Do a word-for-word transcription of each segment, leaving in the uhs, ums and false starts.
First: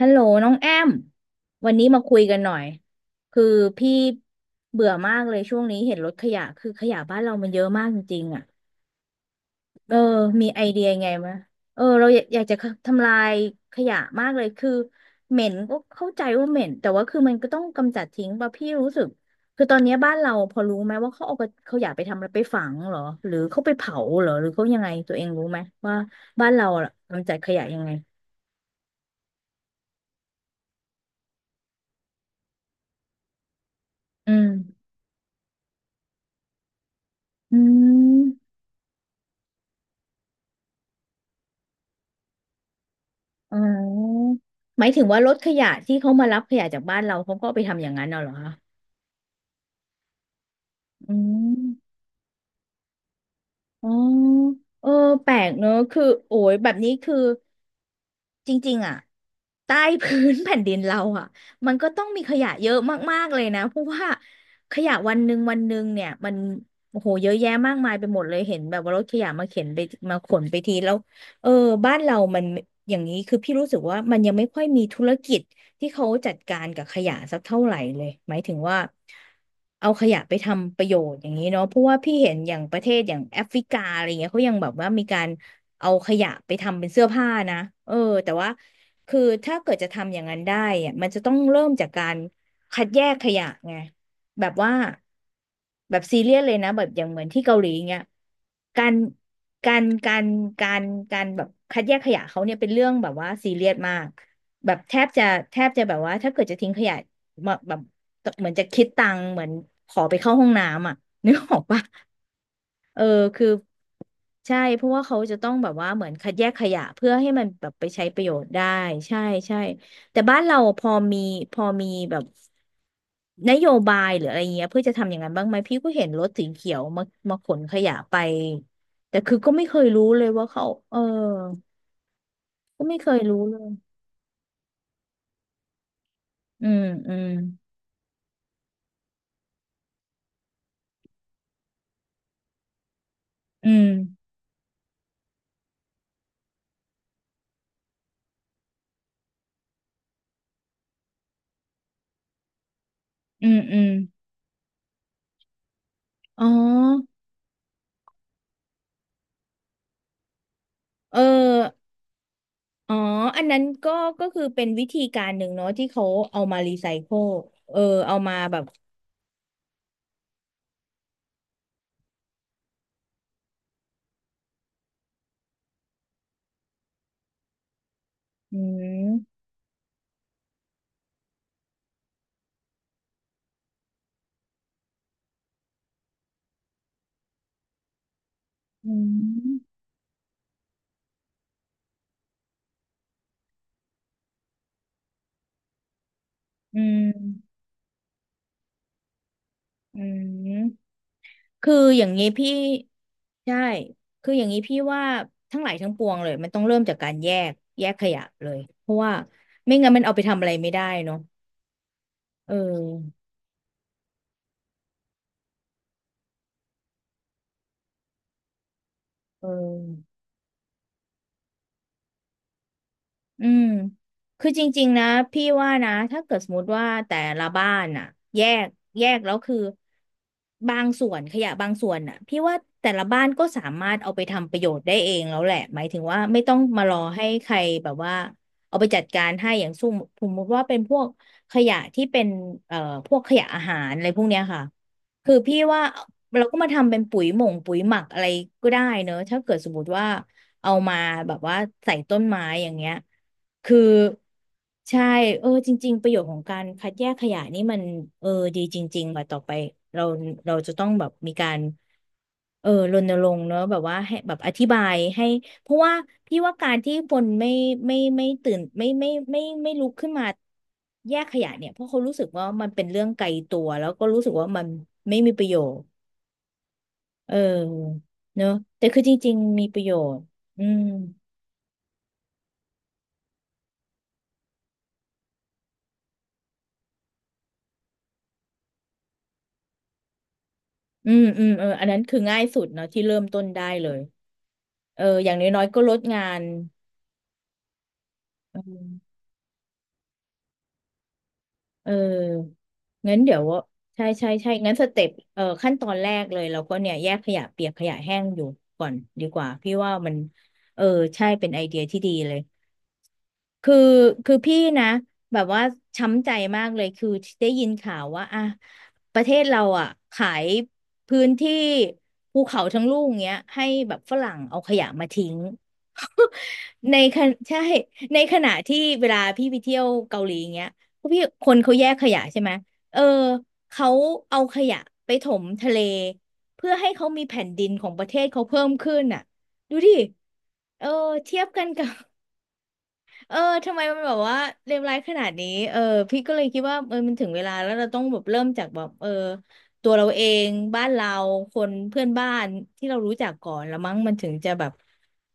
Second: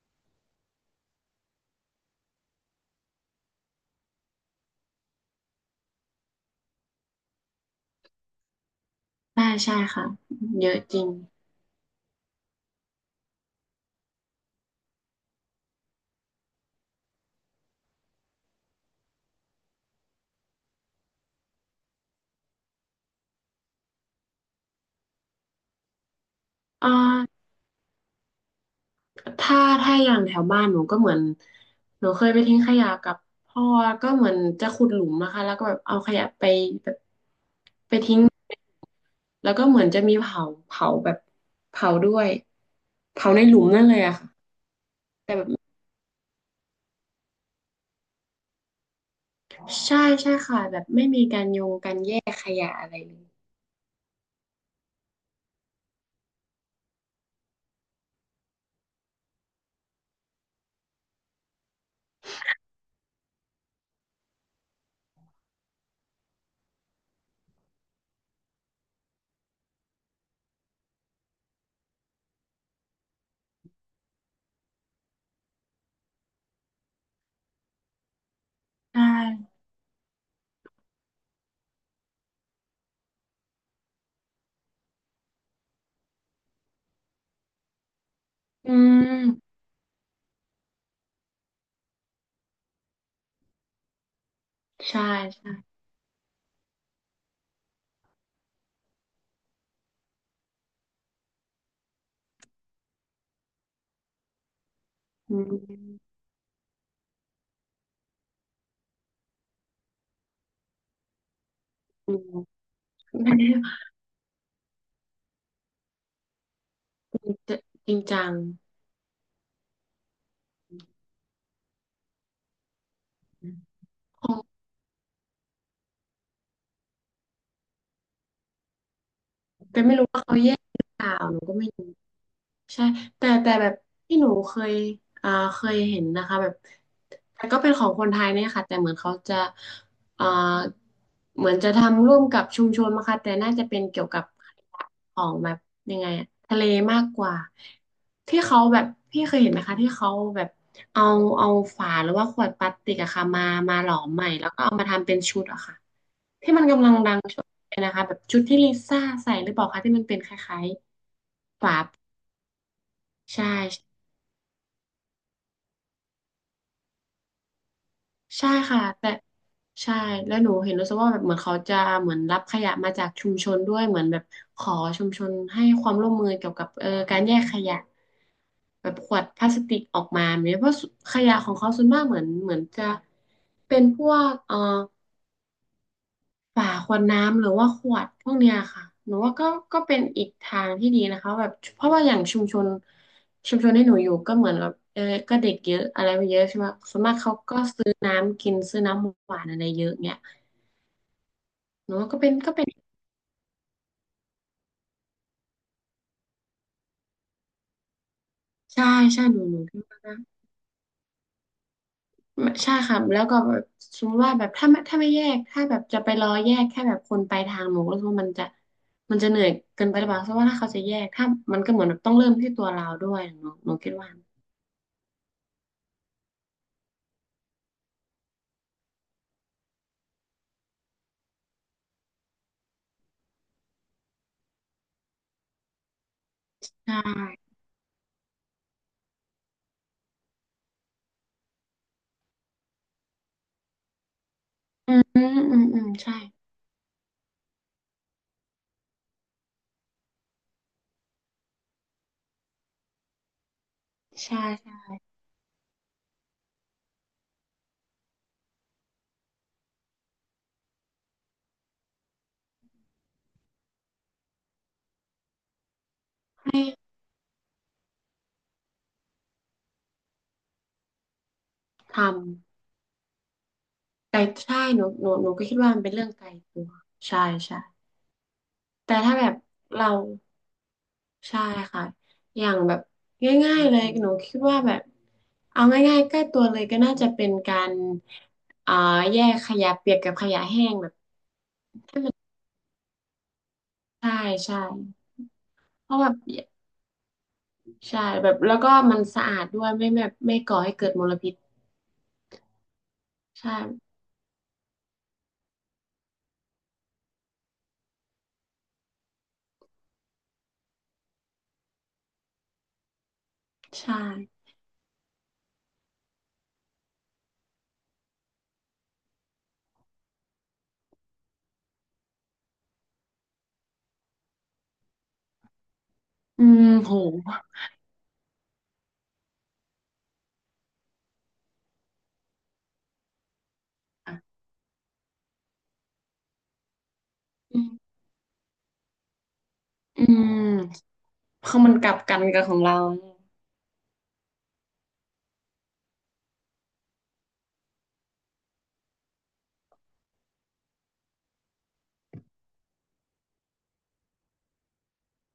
ฮัลโหลน้องแอมวันนี้มาคุยกันหน่อยคือพี่เบื่อมากเลยช่วงนี้เห็นรถขยะคือขยะบ้านเรามันเยอะมากจริงๆอ่ะใช่ใช่เออค่ะมีไอเยอะเดียจริไงงมะเออเราอยากอยากจะทำลายขยะมากเลยคือเหม็นก็เข้าใจว่าเหม็นแต่ว่าคือมันก็ต้องกำจัดทิ้งป่ะพี่รู้สึกคือตอนเนี้ยบ้านเราพอรู้ไหมว่าเขาเอาขยะไปทำอะไรไปฝังเหรอหรือเขาไปเผาเหรอหรือเขายังไงตัวเองรู้ไหมว่าบ้านเราอะอ่กำจัดาขยะยังไงถ้าถ้าอย่างแถวบ้านหนูก็เหมือนหนูเคยไปทิ้งขยะกับพ่อก็เหมือือนมจะขุดหลุมนะคะแล้วก็แบบเอาขยะไปแบบอืไปทิ้งม แล้วก็เหมือนจะมีเผาเผาแบบเผาด้วยเผาในหอ๋ลุมนั่นเลยอะอค่ะหมายถึงว่ารแต่ถแบขบยะที่เขามารับขยะจากบ้านเราเขาก็เอาไปทำอย่างนั้นเอาเหรอคะใช่ใช่ค่ะแบบไม่อืมีการโยงกามรแยกขยะอะไรเลยอ๋อเออแปลกเนอะ คือ โอ้ย แบบนี้คือ จริงๆอ่ะใต้พื้น แผ่นดินเราอ่ะมันก็ต้องมีขยะเยอะมากๆเลยนะเพราะว่าขยะวันหนึ่งวันหนึ่งเนี่ยมันโอ้โหเยอะแยะมากมายไปหมดเลยเห็นแบบว่ารถขยะมาเข็นไปมาขนไปทีแล้วเออบ้านเรามันอย่างนี้คือพี่รู้สึกว่ามันยังไม่ค่อยมีธุรกิจที่เขาจัดการกับขยะสักเท่าไหร่เลยหมายถึงว่าใช่เอาขยะไปทำประโยชน์อย่างนี้เนาะเพราะว่าพี่เห็นอย่างประเทศอย่างแอฟริกาอะไรเงี้ยเขายังแบบว่ามีการ เอาขยะไปทำเป็นเสื้อผ้านะเออแต่ว่าอืคือถ้ามเกิดจะทำอย่างนั้นได้อะมันจะต้องเริ่มจากการคัดแยกขยะไงแบบว่าใช่ใช่แบบซีเรียสเลยนะแบบอย่างเหมือนที่เกาหลีเงี้ยการการการการการแบบคัดแยกขยะเขาเนี่ยเป็นเรื่องแบบว่าซีเรียสมากแบบแทบจะอืแทบจะแบบว่ามถ้าเกิดจะทิ้งขยะมาแบบเหมือนจะคิดตังค์เหมือนขอไปเข้าห้องน้ำอ่ะนึกออกปะ อืมเออคือใช่เพราะว่าเขาจะต้องแบบว่าเหมือนคัดแยกขยะเพื่อให้มันแบบไปจริงใช้ประจัโยง ชน์ได้ใช่ใช่แต่บ้านเราพอมีพอมีแบบนโยบายหรืออะไรเงี้ยเพื่อจะทำอย่างนั้นบ้างไหมพี่ก็เห็นรถสีเขียวมามาขนขยะไปแต่คือก็ไม่เคแต่ยไม่รู้รู้เลว่ายเขาว่าแยกเขาหรือเออเปล่าหนูก็ไม่รู้ก็ใช่ไม่เคยแต่รู้แต่เลแบยบที่หนูเคยอ่าเคยเห็นนะคะแบบอืมอืมแต่ก็เป็นของคนไทยเนี่ยค่ะแต่เหมือนเขาจะอ่าเหมือนจะทำร่วมกับชุมชนนะคะแต่น่าจะอืเป็นมเกี่ยวกับของแบบยังไงอะทะเลมากกว่าที่เขาแบบพี่เคยเห็นไหมคะที่เขาแบบเอาเอาฝาหรือว่าขวดพลาสติกอะค่ะมาอืมมาอืหมลอมใหม่แล้วก็เอามาทำเป็นชุดอะค่ะ อ๋อที่มันกำลังดังช่วงนี้นะคะแบบชุดที่ลิซ่าใส่หรือเปล่าคะที่มันเป็นคล้ายเอๆฝาอ อ๋อ อัใช่นนั้นก็ก็คือเป็นวิธีการหนึ่งเนาะที่เขาเอามารีไซเคิลเออเอามาใช่แบบค่ะแต่ใช่แล้วหนูเห็นรู้สึกว่าแบบเหมือนเขาจะเหมือนรับขยะมาจากชุมชนด้วยเหมือนแบบขอชุมชนให้ความร่วมมือเกี่ยวกับเออการแยกขยะอืแบบขวดพมลาสติกออกมาเนี่ยเพราะขยะของเขาส่วนมากเหมือนเหมือนจะเป็นพวกเออ ฝาขวดน้ำหรือว่าขวดพวกเนี้ยค่ะอืหนูว่าก็ก็มเป็นอีกทางที่ดีนะคะแบบเพราะว่าอย่างชุมชนชุมชนที่หนูอยู่ก็เหมือนกับเออก็เด็กเยอะอะไรไปเยอะใช่ไหมอืส่วนมากเขามก็ซื้อน้ำกินซื้อน้ำหวานอะไรเยอะอืเนี่ยมคือหนูอย่าว่างก็นี้เป็นพี่ก็เป็นใช่ คืออย่างนี้พี่ว่าทั้งหลายทั้งปวงเลยมันต้องเริ่มจากการแยกแยกขยะเลย ใช่เพราะว่าใช่หนูหนไมู่งั้นมันเอาไปทำอะไรไม่ได้เนาะเอใช่ค่ะแล้อวก็แบบสมมติว่าแบบถ้าไม่ถ้าไม่แยกถ้าแบบจะไปรอแยกแค่แบบคนไปทางหนูก็รู้สึกว่ามันจะมันจะเหนื่เออยเกินไปหรืออ เปล่าเพราะว่าถ้าเขาจะแยกถ้ามันก็เหมือนแบบต้องเริ่มที่ตัวเราด้วยหอืนูมหนูคิดว่าคือจริงๆนะพี่ว่านะถ้าเกิดสมมติว่าแต่ละบ้านน่ะแยกแยกแล้วคือบางส่วนขยะบางส่วนน่ะพี่ว่าแต่ละบ้านก็สามารถเอาไปทำประโยชน์ได้เองแล้วแหละหมายถึงว่าไม่ต้องมารใช่ อให้ใครแบบว่าเอาไปจัดการให้อย่างสุ่มสมมติว่าเป็นพวกขยะที่เป็นเอ่อพวกขยะอาหารอะไรพวกเนี้ยค่ะอืมอืคือพี่มอืว่ามใช่เราก็มาทำเป็นปุ๋ยหม่งปุ๋ยหมักอะไรก็ได้เนอะถ้าเกิดสมมติว่าเอามาแบบว่าใส่ต้นไม้อย่างเงี้ย คือใช่ใช่ใช่เออจริงๆประโยชน์ของการคัดแยกขยะนี่มันเออดีจริงๆว่าต่อไปเราเราจะต้องแบบมีการเออรณรงค์เนอะแบบว่าให้แบบอธิบายให้เพราะว่าพี่ว่าให้การที่คนไม่ไม่ไม่ตื่นไม่ไม่ไม่ไม่ไม่ลุกขึ้นมาแยกขยะเนี่ยเพราะเขารู้ทำสึกว่ามันเป็นเรื่องไกลตัวแล้วก็ไกลรู้สึกว่าใช่มันหนูหนูไม่หนูมีปก็ระโยคิดว่ามัชนน์เป็นเรื่องไกลตัวใช่เอใช่อเนอะแต่แต่คือจถ้าแบริบงๆมีประเราโยชน์อืมใช่ค่ะอย่างแบบง่ายๆเลยหนูคิดว่าแบบเอาง่ายๆใกล้ตัวเลยก็น่าจะเป็นการอ่าแยกขยะเปียกกับขยะแห้งแบบอืมอืมเอออันนั้นคือง่ายสุดเนาะที่เริ่มต้นได้เลย ใช่ใช่เอออย่างน้อยๆก็เพลดราะแบบงานใช่แบบแล้เอวก็มันอสะอาดด้วยไม่แบบไม่ก่อให้เกิดมลพิษเอองั้นเดี๋ยวว่าใช่ใช่ใช่ใช่งั้นสเต็ปเออขั้นตอนแรกเลยเราก็เนี่ยแยกขยะเปียกขยะแห้งอยู่ก่อนดีกว่าพี่ว่ามันเออใช่เป็นไอเดียที่ดีเลย คือใช่คือพี่นะแบบว่าช้ำใจมากเลยคือได้ยินข่าวว่าอ่ะประเทศเราอ่ะขายพื้นที่ภูเขาทั้งลูกเงี้ยให้แบบฝรั่งเอาขยะมาทิ้ง อืม โหในขณะใช่ในขณะที่เวลาพี่ไปเที่ยวเกาหลีเงี้ยพวกพี่คนเขาแยกขยะใช่ไหมเออเขาเอาขยะไปถมทะเลเพื่อให้เขามีแผ่นอืดินของมประเทศเขาเพิ่มขึ้นอ่ะดูดิอืม เออเทียบคือกันมันกักลับ บกันกับของเราเออทำไมมันแบบว่าเลวร้ายขนาดนี้เออพี่ก็เลยคิดว่าเออมันถึงเวลาแล้วเราต้องแบบเริ่มจากแบบเออตัวเราเองบ้านเราคนเพื่อนบ้านที่เรารู้จักก่อนแล้วมั้งมันถึงจะแบบ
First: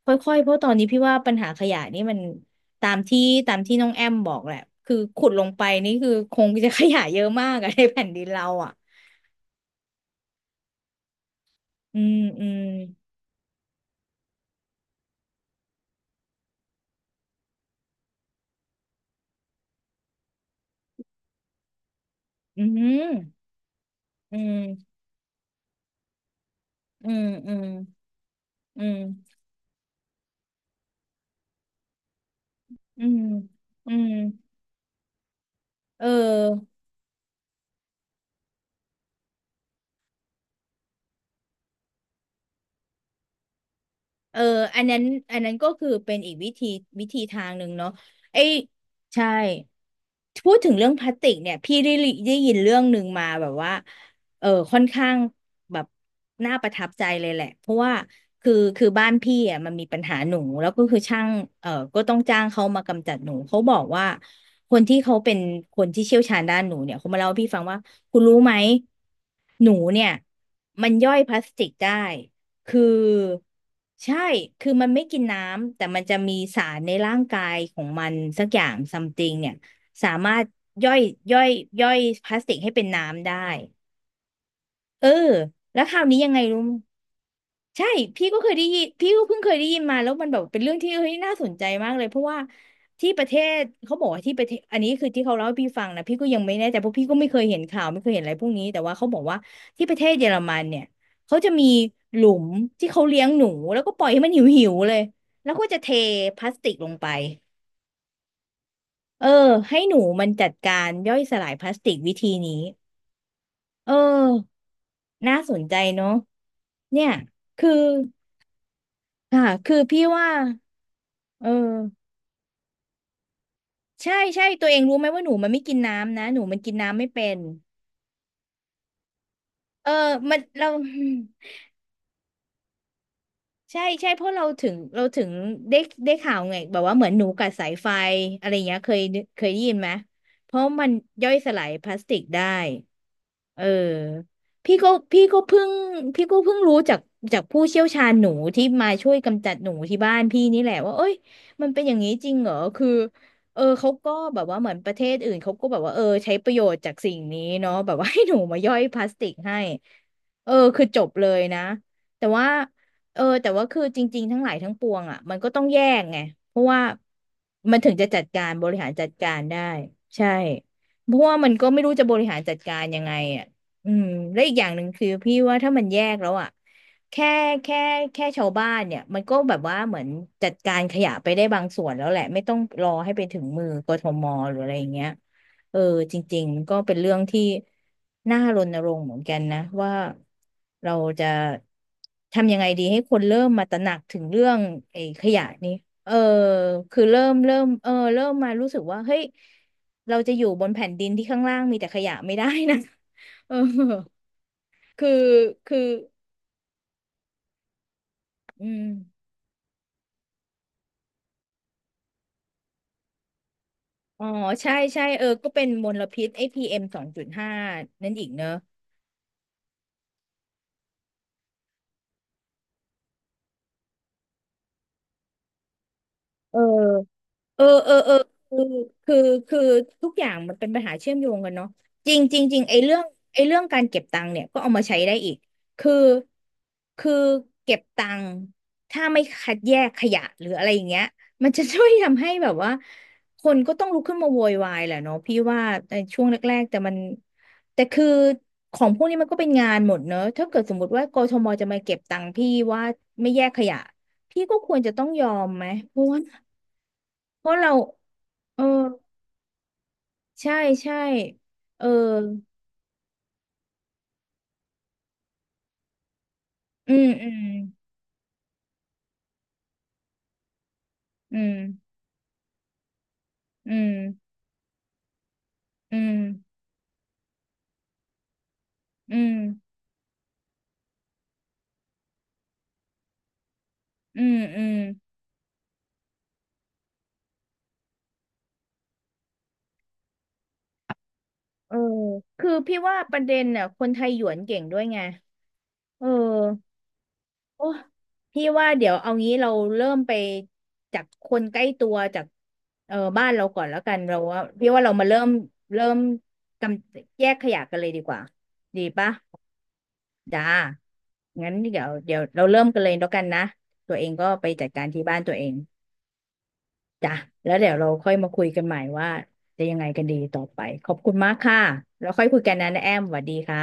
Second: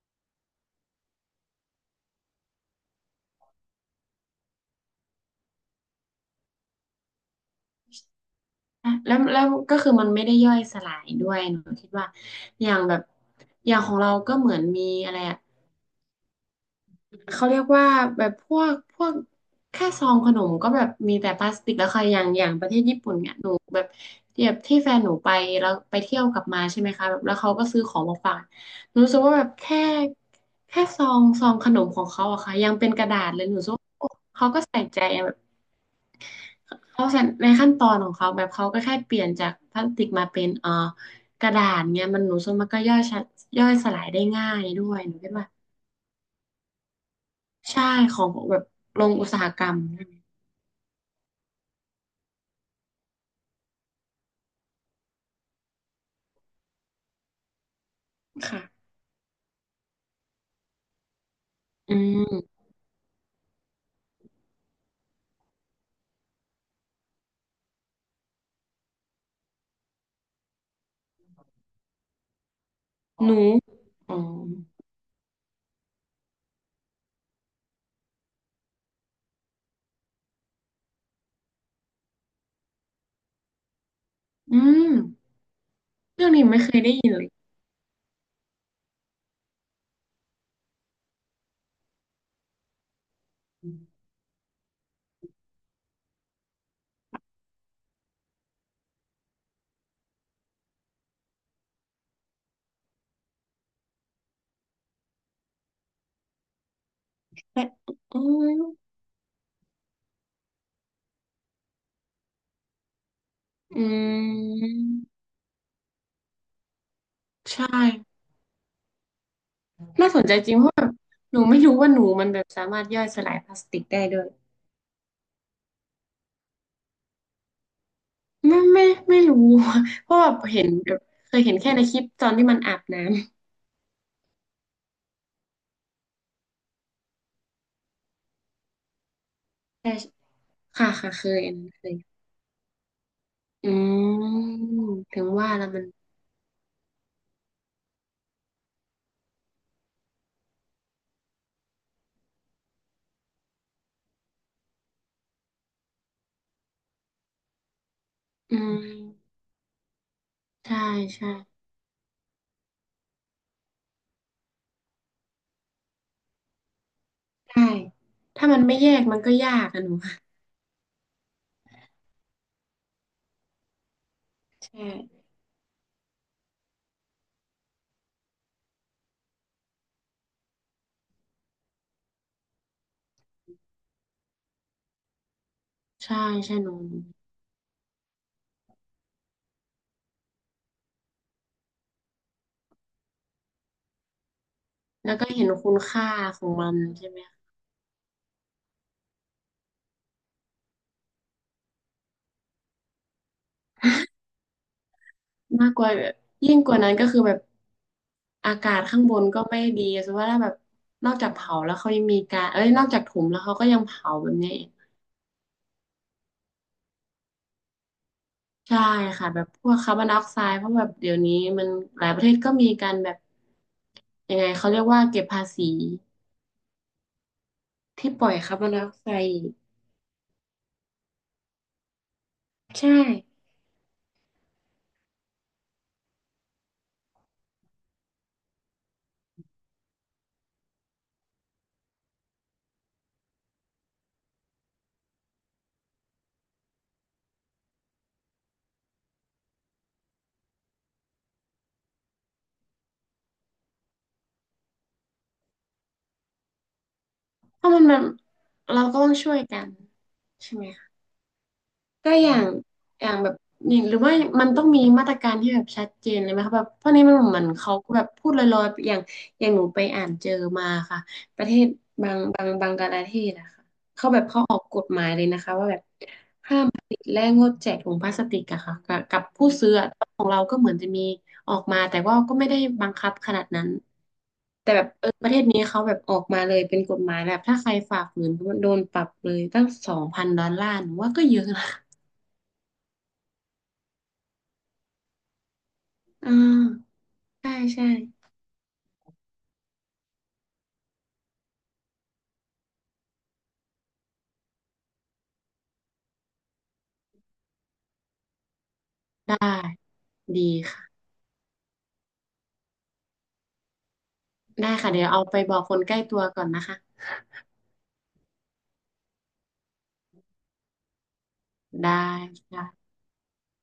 ค่อยๆเพราะตอนนี้พี่ว่าปัญหาขยะนี่มันตามที่ตามที่น้องแอมบอกแหละคือขุดลงไปนี่คือคงจะขยะเยอะมากอะในแผ่นดินเราอะอะแล้วแล้วก็คือมันไม่ได้ย่อยสลายด้วยหนูคิดอืว่ามอืมอย่างแบบอย่างของเราก็เหมือนมีอะไรอะเขาเรียกว่าแบบพวกพวกแค่ซองขนมก็แบบมีแต่พลาสติกแล้วค่ะอย่างอย่างอืประเทมศญี่ปุ่นเนี่ยหนูแบบอืแบบที่มแฟนหนูไปแล้วไปเที่ยวกลับมาใช่ไหมคะอืแบบมแล้วเขาอืก็มซื้อของมาฝากอืหมนูรู้สึกว่าแบบแค่แค่ซองซองขนมของเขาอะค่ะยังเป็นกอืระดามษเลยหนูรู้สึกว่าอืโอ้มเขาก็ใส่ใจ เออ เขาะฉะนั้นในขั้นตอนของเขาแบบเขาก็แค่เปลี่ยนจากพลาสติกมาเป็นเอ่อกระดาษเนี่ยมันหนูส่วมันก็ย่อยชะย่อยสลายได้เออง่ายอัด้นวนั้ยนหนูคิดอันว่านั้นก็คือเป็นอีกวิธีวิธีทางหนึ่งใช่เนาะของไอ้แบบโรงใช่อุตสาหกรรมใช่ไหมพูดถึงเรื่องพลาสติกเนี่ยพี่ได้ลิได้ยินเรื่องหนึ่งมาแบบว่าเออค่อนข้างแบบน่าประทับใจเลยแหละเพราะว่าคือคือค่ะบ้านพี่อ่ะมันมีปัญหาหนูแล้วก็คือช่างเอออืก็ต้องจ้างมเขามากำจัดหนูเขาบอกว่าคนที่เขาเป็นคนที่เชี่ยวชาญด้านหนูเนี่ยเขามาเล่าให้พี่ฟังว่าคุณรู้ไหมหนูเนี่ยมันย่อยพลาสติกได้ คือหนูอ๋ใช่อคือมันไม่กินน้ำแต่มันจะมีสารในร่างกายของมันสักอย่างซัมติงเนี่ยสามารถย่อยย่อยย่อยพลาสติกให้เป็นน้ำได้อืมเออแล้วคราวนี้เรื่ยัองงไงนี้รู้ ไม่เคยได้ยินเลยใช่พี่ก็เคยได้ยินพี่ก็เพิ่งเคยได้ยินมาแล้วมันแบบเป็นเรื่องที่เฮ้ยน่าสนใจมากเลยเพราะว่าที่ประเทศเขาบอกว่าที่ประเทศอันนี้คือที่เขาเล่าให้พี่ฟังนะพี่ก็ยังไม่แน่ใจเพราะพี่ก็ไม่เคยเห็นข่าวไม่เคยเห็นอะไรพวกนี้แต่ว่าเขาบอกว่าที่ประเทศเยอรมันเนี่ยเขาจะมีหลุมที่เขาเลี้ยงหนูแล้วก็ปล่อยให้มันหิวหิวเลยแล้วก็จะเทพลาสติกลงไปแต่อืมเออให้หนูมันจัดการย่อยสลายพลาสติกวิธีนี้อืเออมน่าสนใจเนาะเนี่ยใช่คือค่ะคือพี่น่าสนว่าใจจริงเพราะแบบหนูเออ ไม่รู้ว่าหนูมันแบบสามารถย่อยสลายพลาสติกได้ใช่ด้วย ใช่ตัวเองรู้ไหมว่าหนูมันไม่กินน้ำนะหนูมันกินน้ำไม่เป็นไม่ไม่ไม่รู้ เออ เพราะแบมับนเห็เรา นแบบเคย เห็นแค่ในคลิปตอนที่มันอาบน้ำใช่ใช่เพราะเราถึงเราถึงได้ได้ข่าวไงแบบว่าเหมือนหนูกัดสายไฟอะไรอย่างเงี้ยเคยเคยได้ยินไหมแต่เพราะมัค่ะนค่ะเคย่อยยสอันลานั้ยนเคพลายสติกได้เอืมออพี่ก็ถึพี่งก็ว่าเพิ่แล้วงมันพี่ก็เพิ่งรู้จากจากผู้เชี่ยวชาญหนูที่มาช่วยกำจัดหนูที่บ้านพี่นี่แหละว่าเอ้ยมันเป็นอย่างนี้จริงเหรอคือเออเขาก็แบบว่าเหมือนประเทศอื่นเขาก็แบบว่าเออใช้ประโยชน์จากสิ่งนี้เนาะแบบว่าให้หนูอืมาย่อยพลาสติมกให้เออใช่คือจบเลใช่ยนะแต่ว่า เออแต่ว่าคือจริงๆทั้งหลายทั้งปวงอ่ะมันก็ต้องแยกไงเพราะว่าใช่มันถึงจะจัดกาถ้ารมันบไม่ริหาแยรกจัดมันกาก็รยาได้กอะหนูค่ะใช่เพราะว่ามันก็ไม่รู้จะบริหารจัดการยังไงอ่ะอืมและอีกอใชย่างหนึ่งคือ่พี่ว่าถ้ามันแยกแล้วอ่ะแค่แค่แค่ชาวบ้านเนี่ยมันก็แบบว่าเหมือนจัดการขยะไปได้บางส่วนแล้วแหละไม่ต้องรอให้ไปถึงมือกทมหรืออะไรอย่างเงี้ย เออจใช่ริงใช่ๆมันหนูก็เป็นเรื่องที่น่ารณรงค์เหมือนกันนะว่าเราจะทำยังไงดีให้คนเริ่มมาตระหนักถึงเรื่องไอ้แล้วขก็ยะเห็นคุนี้ณค่าเออของมันคือใช่ไหมเริ่มคะเริ่มเออเริ่มมารู้สึกว่าเฮ้ยเราจะอยู่บนแผ่นดินที่ข้างล่างมีแต่ขยะไม่ได้นะ เออคือมากคืกอว่าแบบยิ่งกว่านั้นก็คือแบบอาอืกาศมข้างบนก็ไม่ดีสมมติว่าถ้าแบบนอกจากเผาแล้วเขายังมีการเอ้ยนอกจากถมแล้วเขาก็ยังเผาอ๋อแบบนี้ ใช่ใช่เออก็เป็นมลพิษไอ้พี เอ็ม สองจุดห้านั่นอีกเนอะใช่ค่ะแบบพวกคาร์บอนไดออกไซด์เพราะแบบเดี๋ยวนี้มันหลายประเทศก็มีการแบบยังไงเขาเรียกว่าเก็บภาษีเออ เออเออที่เออปล่อยคาร์บอนไดออกไซคือคือด์อีกคือทุกอย่างมันเป็นปัญหาเชื่อมโยงกันเนาะจริงจริงจริงไอ้ใช่เรื่องไอ้เรื่องการเก็บตังค์เนี่ยก็เอามาใช้ได้อีกคือคือเก็บตังค์ถ้าไม่คัดแยกขยะหรืออะไรอย่างเงี้ยมันจะช่วยทำให้แบบว่าคนก็ต้องลุกขึ้นมาโวยวายแหละเนาะพี่ว่าในช่วงแรกๆแต่มันแต่คือของพวกนี้มันก็เป็นงานหมดเนอะถ้าเกิดสมมติว่ากทมจะมาเก็บตังค์พี่ว่าไม่แยกขยะพี่ก็ควรจะต้องยอมไหมเพราะว่า เพราะเพเราราะมันแบบเออเราก็ต้องช่วยกันใช่ใช่ไหมคะใช่เออก็อย่างอย่างแบบนี่หรือว่ามันต้องมีมาตรการที่แบบชัดเจนเลยไหมคะแบบเพอืราะนี้มมันอืเหมมือนเขาก็แบบพูดลอยๆอย่างอย่างหนูไปอ่านเจอมาค่ะอืประเทมศบางบางบางกลาเทศอะค่ะอืมเขาแบบเขาออกกฎหมายเลยนะคะว่าแบบ อืมห้ามผลิตและงดแจกถุงพลาสติกอะค่ะกับอืกับมผู้ซื้ออะของเราก็เหมือนจะมีออกมาแต่ว่าก็ไม่ได้บังคับขนาดนั้นอืมอืแต่มแบบเออประเทศนี้เขาแบบออกมาเลยเป็นกฎหมายแบบถ้าใครฝ่าฝืนโดนปรับเลยตั้งสองพันดอลลาร์หนูว่าก็เยอะนะเออคือพี่ว่าประเด็นน่ะคนไทยหยวนเก่งด้วยไงเอออ่าใช่โอ้ใช่พี่ว่าเดี๋ยวเอางี้เราเริ่มไปจากคนใกล้ตัวจากเออบ้านเราก่อนแล้วกันเราว่าพี่ว่าเรามาเริ่มเริ่มกำแยกขยะกันเลยดีกว่าดีปะ ได้ดีจ้าค่ะงั้นเดี๋ยวเดี๋ยวเราเริ่มกันเลยแล้วกันนะ ตัวเองก็ไปจัได้ดการค่ะที่เดี๋ยวบ้านเอาตัวไปเอบงอกคนใกล้ตัวก่อนนะคะจ้ะแล้วเดี๋ยวเราค่อยมาคุยกันใหม่ว่าจะยังไงกันดีต่อไป ขอบคุณมากค่ะได้แล้วค่อยคุยกันนะนะแอค่ะมสวัสดีค่ะ